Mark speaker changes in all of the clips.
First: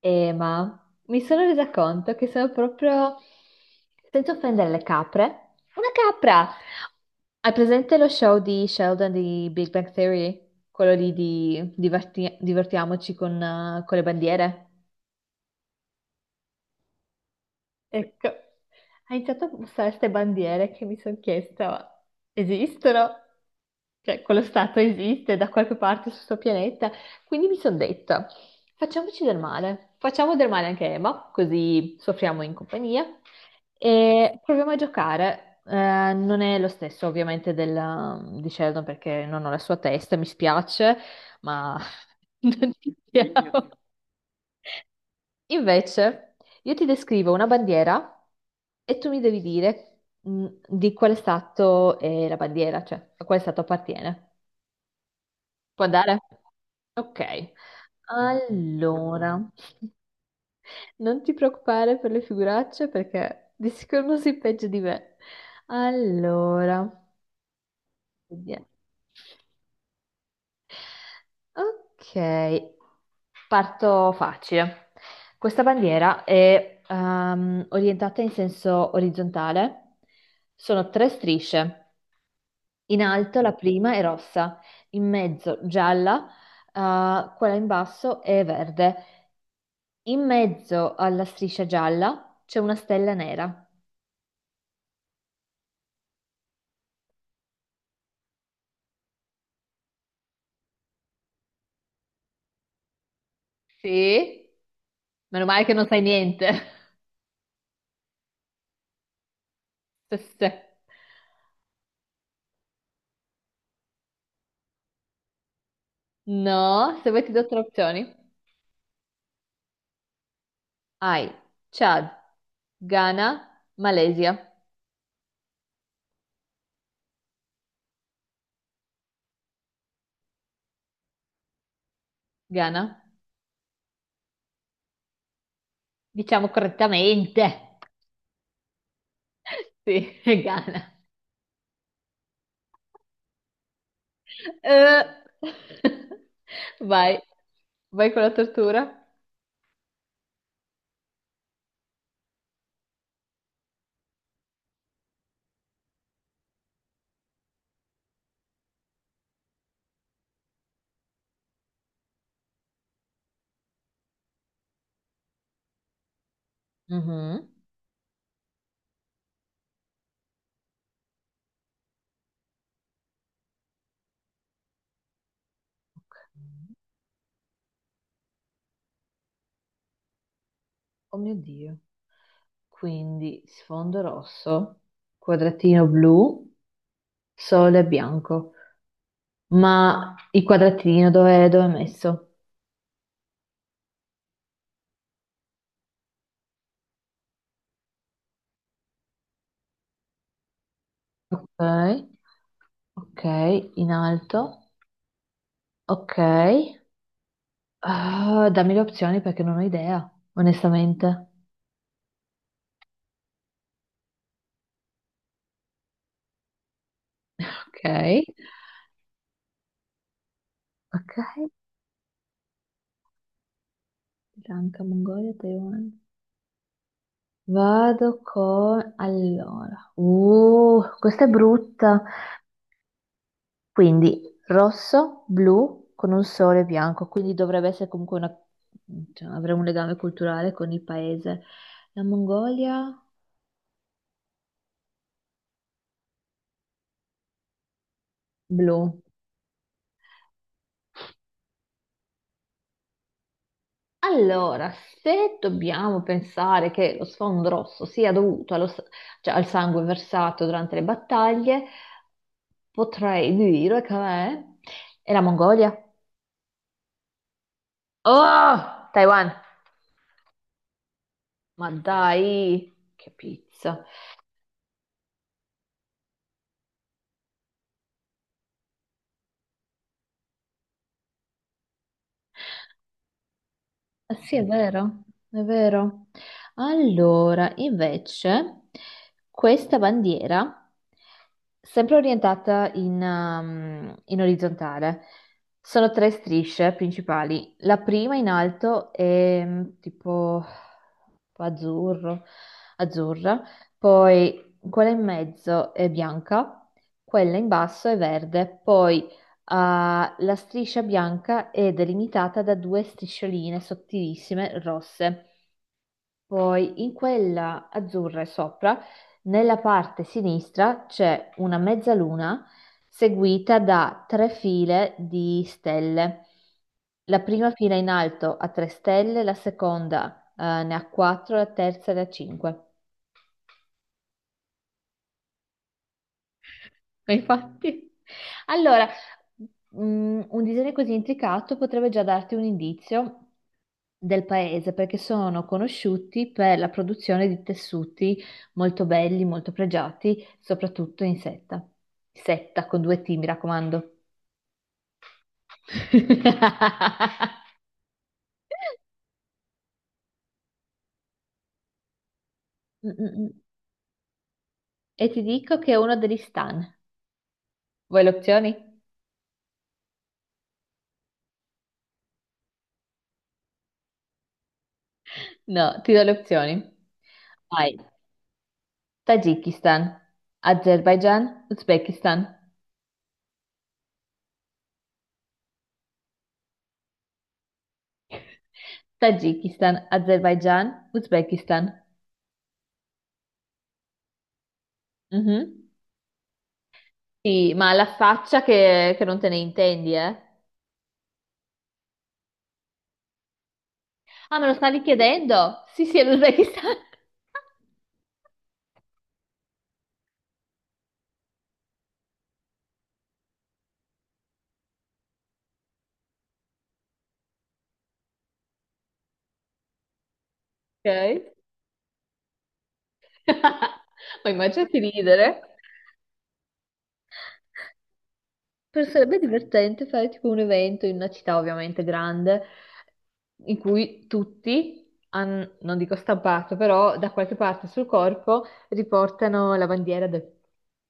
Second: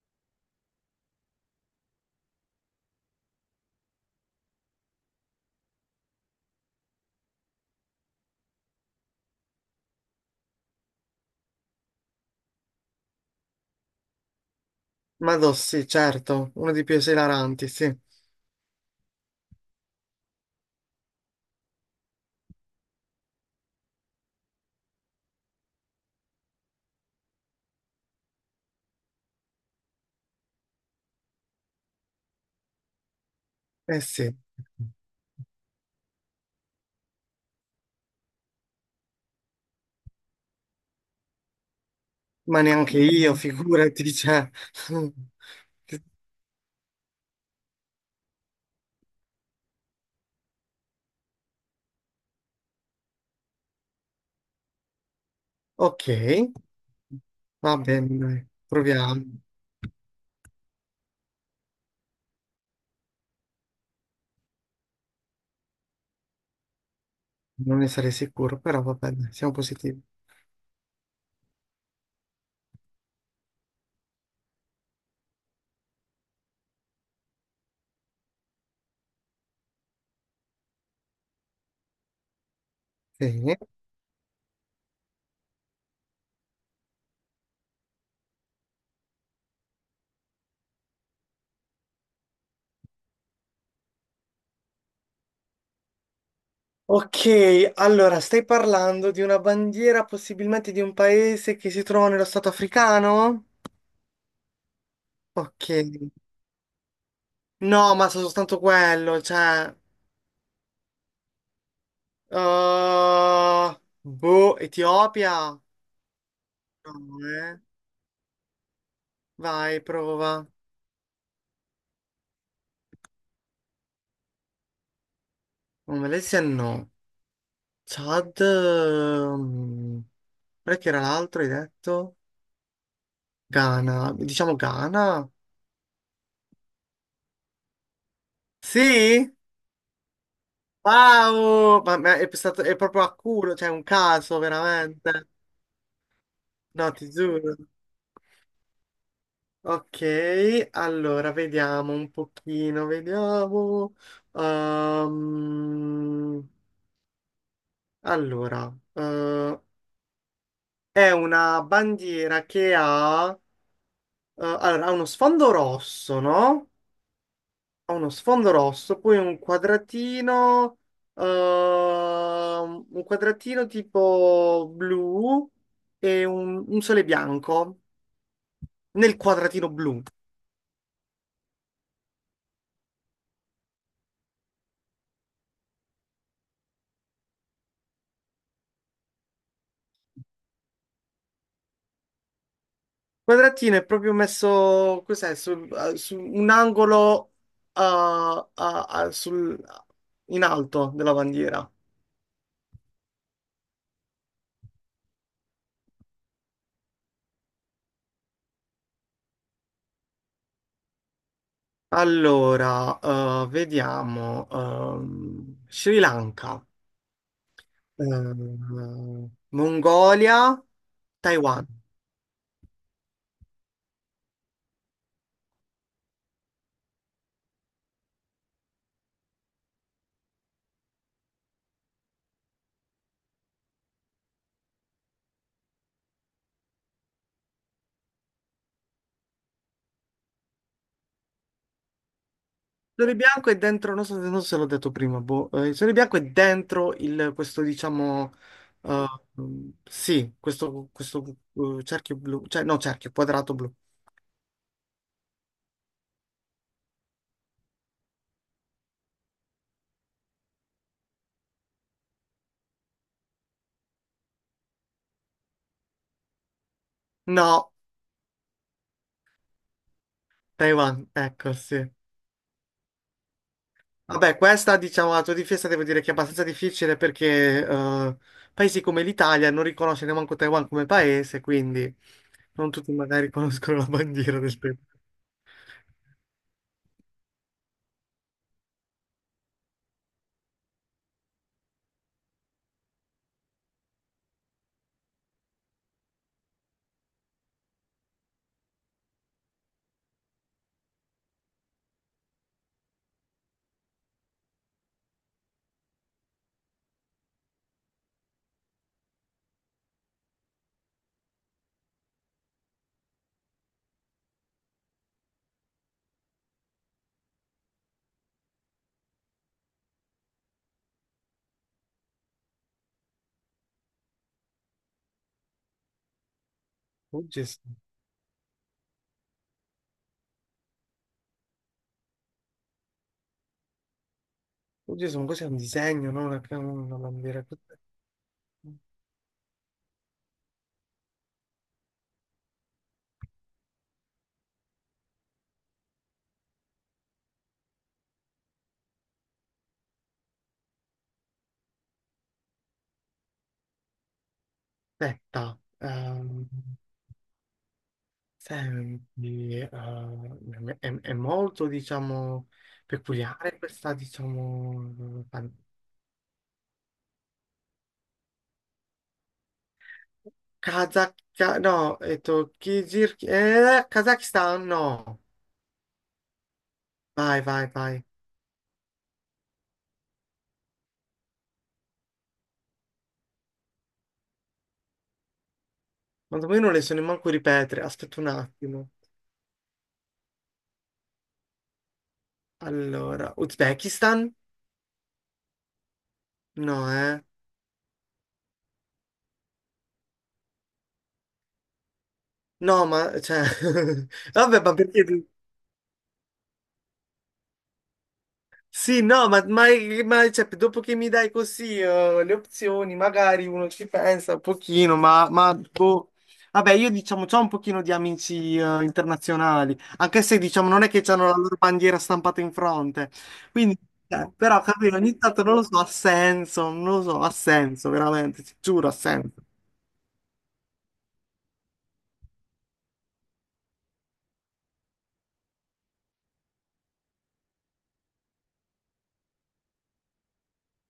Speaker 1: Ma mi sono resa conto che sono proprio, senza offendere le capre, una capra. Hai presente lo show di Sheldon di Big Bang Theory? Quello lì di divertiamoci con le bandiere?
Speaker 2: Ma do, sì, certo, uno dei più esilaranti, sì.
Speaker 1: Ecco, ha iniziato a mostrare queste bandiere che mi sono chiesta, ma esistono? Cioè, quello stato esiste da qualche parte sul suo pianeta. Quindi mi sono detta, facciamoci del male. Facciamo del male anche a Emma, così soffriamo in compagnia.
Speaker 2: Eh sì,
Speaker 1: E proviamo a giocare. Non è lo stesso ovviamente di Sheldon perché non ho la sua testa, mi spiace, ma
Speaker 2: ma
Speaker 1: non ci
Speaker 2: neanche io,
Speaker 1: siamo.
Speaker 2: figurati, cioè.
Speaker 1: Invece, io ti descrivo una bandiera e tu mi devi dire di quale stato è la bandiera, cioè a quale stato appartiene. Può
Speaker 2: Ok,
Speaker 1: andare? Ok.
Speaker 2: va bene, dai, proviamo.
Speaker 1: Allora, non ti preoccupare per le figuracce perché di sicuro non sei peggio di me. Allora,
Speaker 2: Non ne sarei sicuro,
Speaker 1: vediamo.
Speaker 2: però va bene, siamo positivi.
Speaker 1: Ok, parto facile. Questa bandiera è orientata in senso orizzontale. Sono tre strisce. In alto la
Speaker 2: Sì.
Speaker 1: prima è rossa, in mezzo gialla, quella in basso è verde. In mezzo alla striscia gialla c'è una stella nera.
Speaker 2: Ok, allora, stai parlando di una bandiera, possibilmente di un paese che si trova nello stato africano?
Speaker 1: Sì? Meno male
Speaker 2: Ok.
Speaker 1: che non sai niente.
Speaker 2: No, ma so soltanto quello, cioè...
Speaker 1: Se.
Speaker 2: uh, boh, Etiopia? No,
Speaker 1: No, se vuoi ti do tre
Speaker 2: eh.
Speaker 1: opzioni.
Speaker 2: Vai, prova.
Speaker 1: Hai Chad, Ghana, Malesia.
Speaker 2: Oh, Malesia no. Chad, mm, qual è che era l'altro, hai detto?
Speaker 1: Ghana.
Speaker 2: Ghana, diciamo Ghana?
Speaker 1: Diciamo correttamente.
Speaker 2: Sì?
Speaker 1: Sì, è Ghana.
Speaker 2: Wow! Ma è, stato, è proprio a culo, cioè un caso
Speaker 1: Eh.
Speaker 2: veramente. No, ti
Speaker 1: Vai.
Speaker 2: giuro.
Speaker 1: Vai con la tortura.
Speaker 2: Ok, allora vediamo un pochino, vediamo. Ehm, allora, è una bandiera che ha, allora, ha uno sfondo rosso, no?
Speaker 1: Mhm.
Speaker 2: Ha uno sfondo rosso, poi un quadratino tipo blu
Speaker 1: Ok.
Speaker 2: e un sole bianco nel quadratino blu. Il
Speaker 1: Oh mio Dio. Quindi sfondo rosso, quadratino blu, sole bianco. Ma il quadratino dove, dove è messo?
Speaker 2: quadratino è proprio messo, cos'è, su, su un angolo eh, a- a- sul- in alto della
Speaker 1: Ok,
Speaker 2: bandiera.
Speaker 1: ok, in alto. Ok. Ah, dammi le opzioni perché non ho idea, onestamente.
Speaker 2: Allora, vediamo, Sri Lanka,
Speaker 1: Ok,
Speaker 2: Mongolia,
Speaker 1: ok.
Speaker 2: Taiwan.
Speaker 1: Sri Lanka, Mongolia, Taiwan. Vado con... Allora. Questa è brutta. Quindi rosso, blu con un sole bianco, quindi dovrebbe essere comunque una... cioè, avere un legame culturale con il paese. La Mongolia,
Speaker 2: Sole Bianco è dentro, non so, non so se l'ho detto prima, boh. Il Sole Bianco è dentro il- questo, diciamo,
Speaker 1: blu.
Speaker 2: eh, mm, sì, questo cerchio blu, cioè no, cerchio, quadrato blu.
Speaker 1: Allora, se dobbiamo pensare che lo sfondo rosso sia dovuto allo cioè, al sangue versato durante le battaglie, potrei dire che è la Mongolia.
Speaker 2: No,
Speaker 1: Oh, Taiwan!
Speaker 2: Taiwan, ecco,
Speaker 1: Ma
Speaker 2: sì.
Speaker 1: dai, che pizza!
Speaker 2: Vabbè, questa, diciamo, a tua difesa devo dire che è abbastanza difficile perché paesi come l'Italia non riconosce neanche Taiwan come paese, quindi non tutti magari conoscono la
Speaker 1: Eh sì,
Speaker 2: bandiera
Speaker 1: è
Speaker 2: del Taiwan.
Speaker 1: vero, è vero. Allora, invece, questa bandiera, sempre orientata in orizzontale, sono tre strisce principali. La prima in alto è tipo azzurro, azzurra, poi quella in mezzo è bianca, quella in basso è verde, poi ah, la striscia bianca è delimitata da due striscioline sottilissime rosse. Poi in quella azzurra sopra, nella parte sinistra, c'è una mezzaluna seguita da tre file di stelle. La
Speaker 2: Oh
Speaker 1: prima
Speaker 2: Gesù,
Speaker 1: fila in alto ha tre stelle, la seconda, ne ha quattro, la terza ne ha cinque.
Speaker 2: oh Gesù, ma cos'è un disegno, non una, una
Speaker 1: Ma
Speaker 2: bandiera? Cos'è?
Speaker 1: infatti, allora, un disegno così intricato potrebbe già darti un indizio del paese perché sono conosciuti per la produzione di tessuti molto belli, molto pregiati, soprattutto in setta. Setta con due T, mi raccomando.
Speaker 2: Aspetta, senti, è molto, diciamo,
Speaker 1: Mm, mm, mm.
Speaker 2: peculiare questa,
Speaker 1: E ti
Speaker 2: diciamo, pan-
Speaker 1: dico che è uno degli stan. Vuoi le opzioni?
Speaker 2: Kazakh, no, è Kirghizir, Kazakistan, no.
Speaker 1: No, ti do le opzioni.
Speaker 2: Vai, vai,
Speaker 1: Vai.
Speaker 2: vai.
Speaker 1: Tagikistan, Azerbaijan, Uzbekistan.
Speaker 2: Ma io non le so nemmeno ripetere, aspetta un attimo.
Speaker 1: Tagikistan, Azerbaijan, Uzbekistan.
Speaker 2: Allora, Uzbekistan?
Speaker 1: Mhm.
Speaker 2: No, eh.
Speaker 1: Sì, ma la faccia che non te ne intendi, eh?
Speaker 2: No, ma, cioè,
Speaker 1: Ah, me lo
Speaker 2: vabbè, ma
Speaker 1: stavi
Speaker 2: perché?
Speaker 1: chiedendo? Sì, sì, è l'Uzbekistan.
Speaker 2: Sì, no, ma, cioè, dopo che mi dai così le opzioni, magari uno ci pensa un pochino, ma, boh. Vabbè, io diciamo, c'ho un pochino di amici internazionali, anche se diciamo non è che hanno
Speaker 1: Ok.
Speaker 2: la loro bandiera stampata in fronte. Quindi,
Speaker 1: Ma
Speaker 2: però,
Speaker 1: immaginati
Speaker 2: capito, ogni
Speaker 1: ridere.
Speaker 2: tanto non lo so, ha senso, non lo so, ha senso, veramente, ti
Speaker 1: Però
Speaker 2: giuro, ha
Speaker 1: sarebbe
Speaker 2: senso.
Speaker 1: divertente fare tipo un evento in una città ovviamente grande, in cui tutti, non dico stampato, però da qualche parte sul corpo riportano la bandiera del,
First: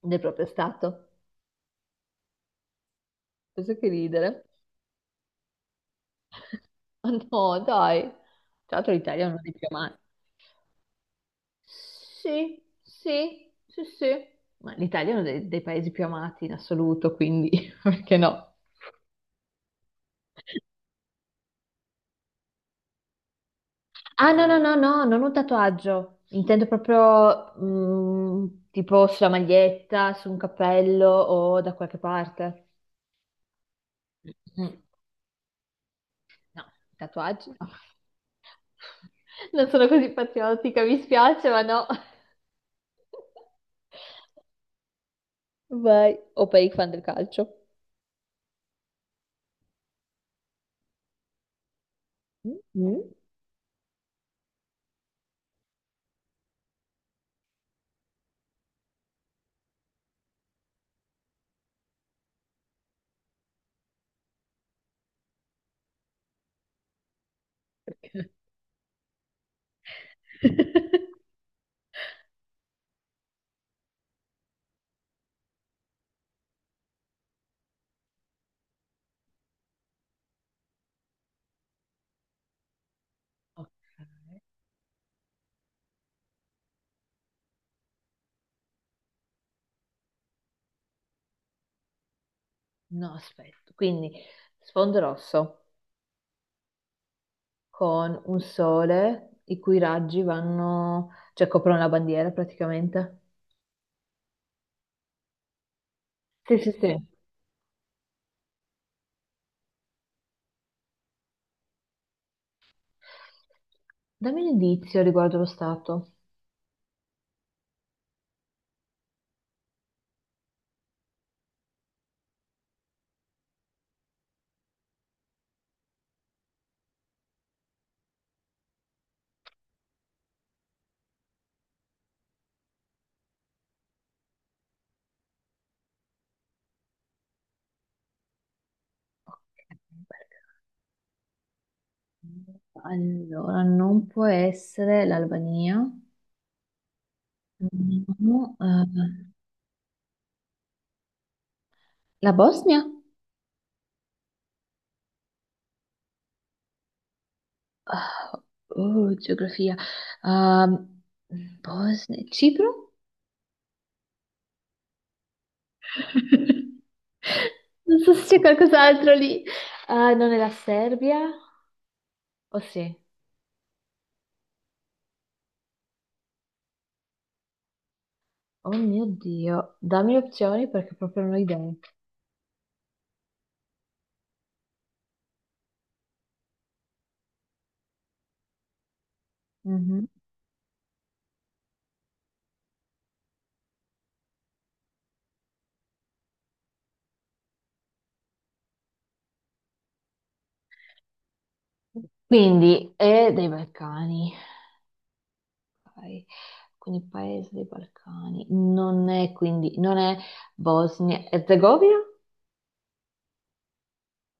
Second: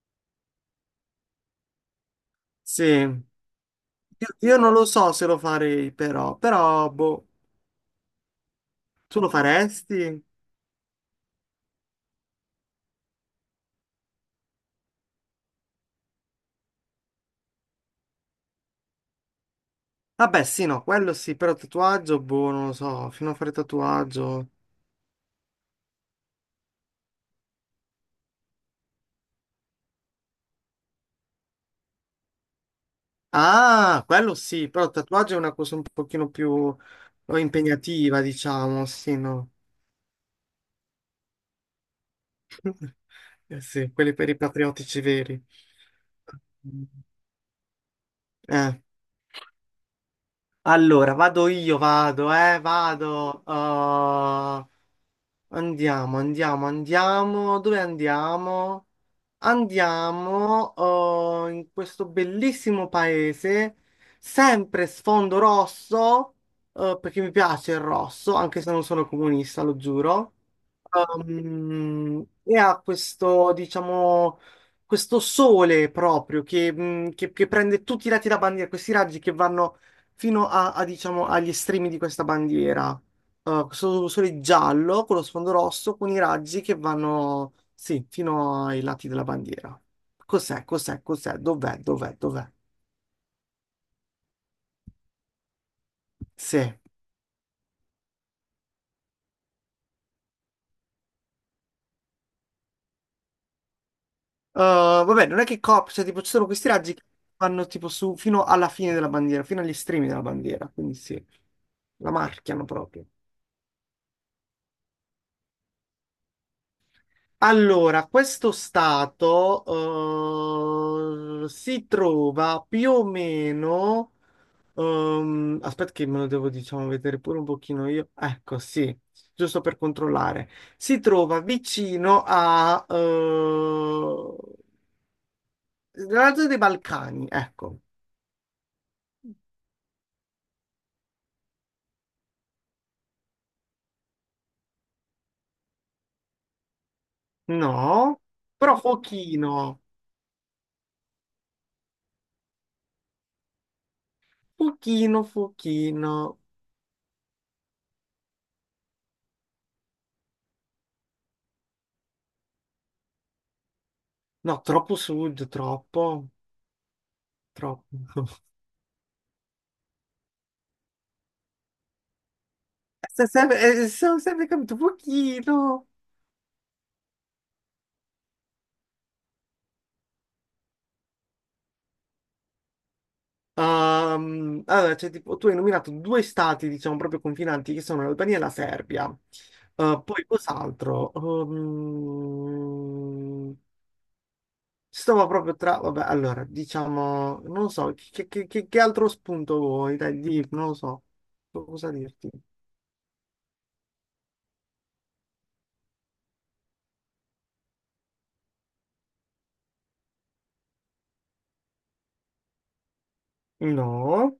Speaker 1: del proprio stato.
Speaker 2: Sì,
Speaker 1: Penso che ridere.
Speaker 2: io non lo so se lo farei, però, però,
Speaker 1: Ma
Speaker 2: boh,
Speaker 1: no, dai. Tra l'altro
Speaker 2: tu
Speaker 1: l'Italia
Speaker 2: lo
Speaker 1: non è più male.
Speaker 2: faresti?
Speaker 1: Sì, sì, sì, sì. Ma l'Italia è uno dei paesi più amati in assoluto, quindi perché no?
Speaker 2: Vabbè, sì, no, quello sì, però tatuaggio, boh, non lo so, fino a fare
Speaker 1: Ah, no,
Speaker 2: tatuaggio.
Speaker 1: no, no, no, non un tatuaggio. Intendo proprio tipo sulla maglietta, su un cappello o da qualche parte.
Speaker 2: Ah, quello sì,
Speaker 1: Mm,
Speaker 2: però tatuaggio è una cosa un pochino
Speaker 1: no,
Speaker 2: più
Speaker 1: tatuaggi no.
Speaker 2: impegnativa, diciamo, sì, no.
Speaker 1: Non sono così patriottica, mi spiace, ma no.
Speaker 2: Eh sì, quelli per i patriottici veri.
Speaker 1: Vai, o per i fan del calcio.
Speaker 2: Eh. Allora, vado io, vado,
Speaker 1: Mm, mm.
Speaker 2: vado. Andiamo, andiamo, andiamo. Dove andiamo? Andiamo in questo bellissimo paese, sempre sfondo rosso, perché mi piace il rosso, anche se non sono comunista, lo giuro. E ha questo, diciamo, questo sole proprio che prende tutti i lati da bandiera, questi raggi che vanno fino a, a, diciamo, agli estremi di questa bandiera.
Speaker 1: Ok.
Speaker 2: Questo sole giallo con lo sfondo rosso con i raggi che vanno, sì, fino ai lati della bandiera. Cos'è, cos'è, cos'è, dov'è, dov'è, dov'è?
Speaker 1: No, aspetto. Quindi sfondo rosso
Speaker 2: Sì.
Speaker 1: con un sole i cui raggi vanno, cioè coprono la bandiera praticamente.
Speaker 2: Vabbè, non è che copre, cioè tipo ci sono
Speaker 1: Sì,
Speaker 2: questi
Speaker 1: sì,
Speaker 2: raggi
Speaker 1: sì.
Speaker 2: che vanno tipo su fino alla fine della bandiera, fino agli estremi della bandiera, quindi sì, la marchiano proprio.
Speaker 1: Dammi un indizio riguardo lo stato.
Speaker 2: Allora, questo stato si trova più o meno aspetta che me lo devo, diciamo, vedere pure un pochino io. Ecco, sì, giusto per controllare. Si trova vicino a... la zona dei Balcani, ecco.
Speaker 1: Ok, perché- Allora, non può essere l'Albania,
Speaker 2: No,
Speaker 1: No,
Speaker 2: però pochino,
Speaker 1: la Bosnia?
Speaker 2: pochino, pochino.
Speaker 1: Ah, oh, geografia. Ehm, Bosnia, Cipro?
Speaker 2: No, troppo sud, troppo, troppo.
Speaker 1: Non so se c'è qualcos'altro lì. Ah, non è la Serbia? O sì?
Speaker 2: Se- se- Ho sempre capito, pochino.
Speaker 1: Oh mio Dio, dammi opzioni perché proprio non ho idee.
Speaker 2: Allora, cioè, tipo, tu hai nominato due stati, diciamo, proprio confinanti, che sono l'Albania e la Serbia.
Speaker 1: Mhm.
Speaker 2: Poi cos'altro? Stavo proprio tra... Vabbè, allora, diciamo, non lo so, che, che altro spunto vuoi? Dai, di, non lo so, cosa dirti?
Speaker 1: Quindi è dei Balcani. Ok. Quindi paese dei Balcani. Non è quindi, non è Bosnia e Herzegovina?
Speaker 2: No,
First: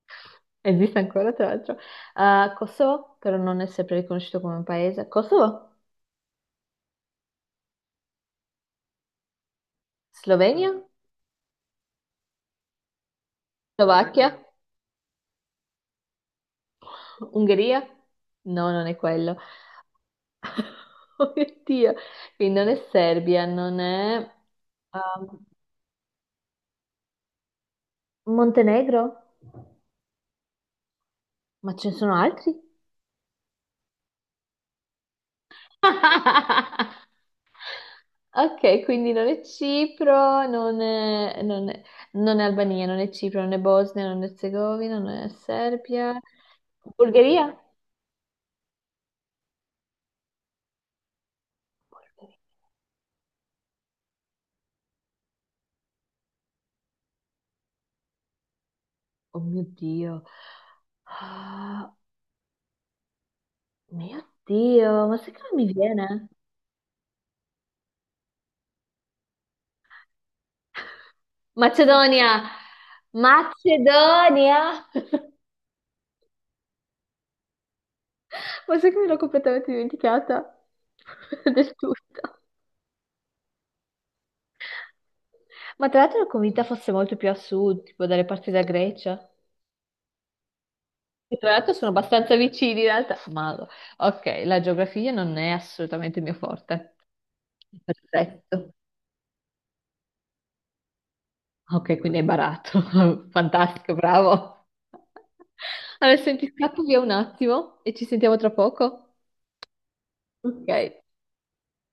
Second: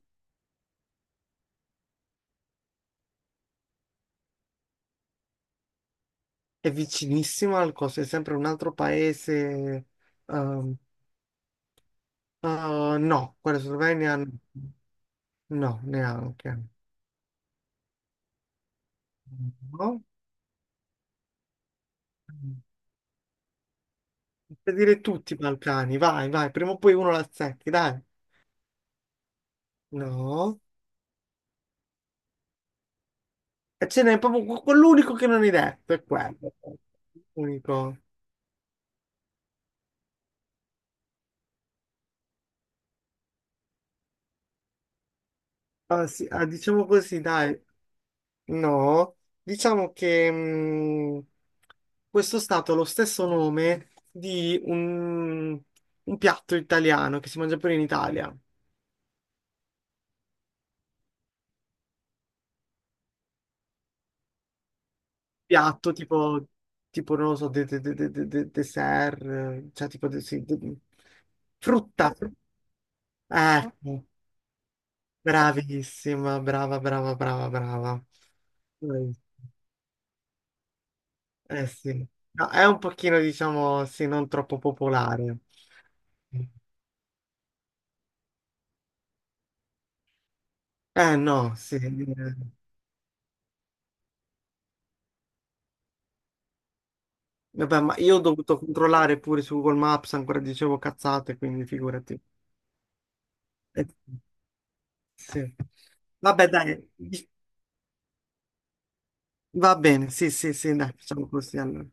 Speaker 1: Esiste ancora, tra l'altro. Ah, Kosovo, però non è sempre riconosciuto come un paese. Kosovo?
Speaker 2: è vicinissimo al coso, è sempre un altro paese.
Speaker 1: Slovenia?
Speaker 2: ehm, no, quella Slovenia no,
Speaker 1: Slovacchia?
Speaker 2: neanche.
Speaker 1: Ungheria? No, non è quello.
Speaker 2: No.
Speaker 1: Oh mio Dio, quindi non è Serbia, non è
Speaker 2: Per dire tutti i
Speaker 1: ehm,
Speaker 2: Balcani, vai, vai, prima o poi uno la azzetti, dai.
Speaker 1: Montenegro?
Speaker 2: No.
Speaker 1: Ma ce ne sono altri?
Speaker 2: E ce n'è proprio quell'unico che non hai detto, è quello. Unico.
Speaker 1: Ok, quindi non è Cipro, non è Albania, non è Cipro, non è Bosnia, non è Erzegovina, non è
Speaker 2: Ah,
Speaker 1: Serbia.
Speaker 2: sì, ah, diciamo così,
Speaker 1: Bulgaria?
Speaker 2: dai. No. Diciamo che
Speaker 1: Bulgaria.
Speaker 2: questo stato ha lo stesso nome di un piatto italiano che si mangia pure in Italia.
Speaker 1: Oh mio Dio. Ah, mio Dio, ma sai che non mi
Speaker 2: Piatto
Speaker 1: viene?
Speaker 2: tipo, tipo non lo so, dessert, cioè tipo, de- sì, de- frutta.
Speaker 1: Macedonia!
Speaker 2: Ecco.
Speaker 1: Macedonia!
Speaker 2: Bravissima, brava, brava, brava, brava.
Speaker 1: Ma sai che me
Speaker 2: Eh
Speaker 1: l'ho completamente dimenticata
Speaker 2: eh
Speaker 1: del
Speaker 2: sì,
Speaker 1: tutto.
Speaker 2: no, è un pochino, diciamo, sì, non troppo popolare.
Speaker 1: Ma tra l'altro ero convinta fosse molto più a sud, tipo dalle parti della Grecia.
Speaker 2: Eh
Speaker 1: E tra
Speaker 2: no,
Speaker 1: l'altro
Speaker 2: sì.
Speaker 1: sono abbastanza
Speaker 2: Eh.
Speaker 1: vicini in realtà. Ma ok, la geografia non è assolutamente il mio forte.
Speaker 2: Vabbè, ma io ho dovuto
Speaker 1: Perfetto.
Speaker 2: controllare pure su Google Maps, ancora dicevo cazzate, quindi
Speaker 1: Ok, quindi
Speaker 2: figurati.
Speaker 1: hai barato.
Speaker 2: Eh,
Speaker 1: Fantastico, bravo.
Speaker 2: sì.
Speaker 1: Allora,
Speaker 2: Vabbè,
Speaker 1: senti, scappo
Speaker 2: dai,
Speaker 1: via un attimo e ci sentiamo tra poco.
Speaker 2: va bene, sì, sì, sì, dai,
Speaker 1: Ok.
Speaker 2: facciamo così allora.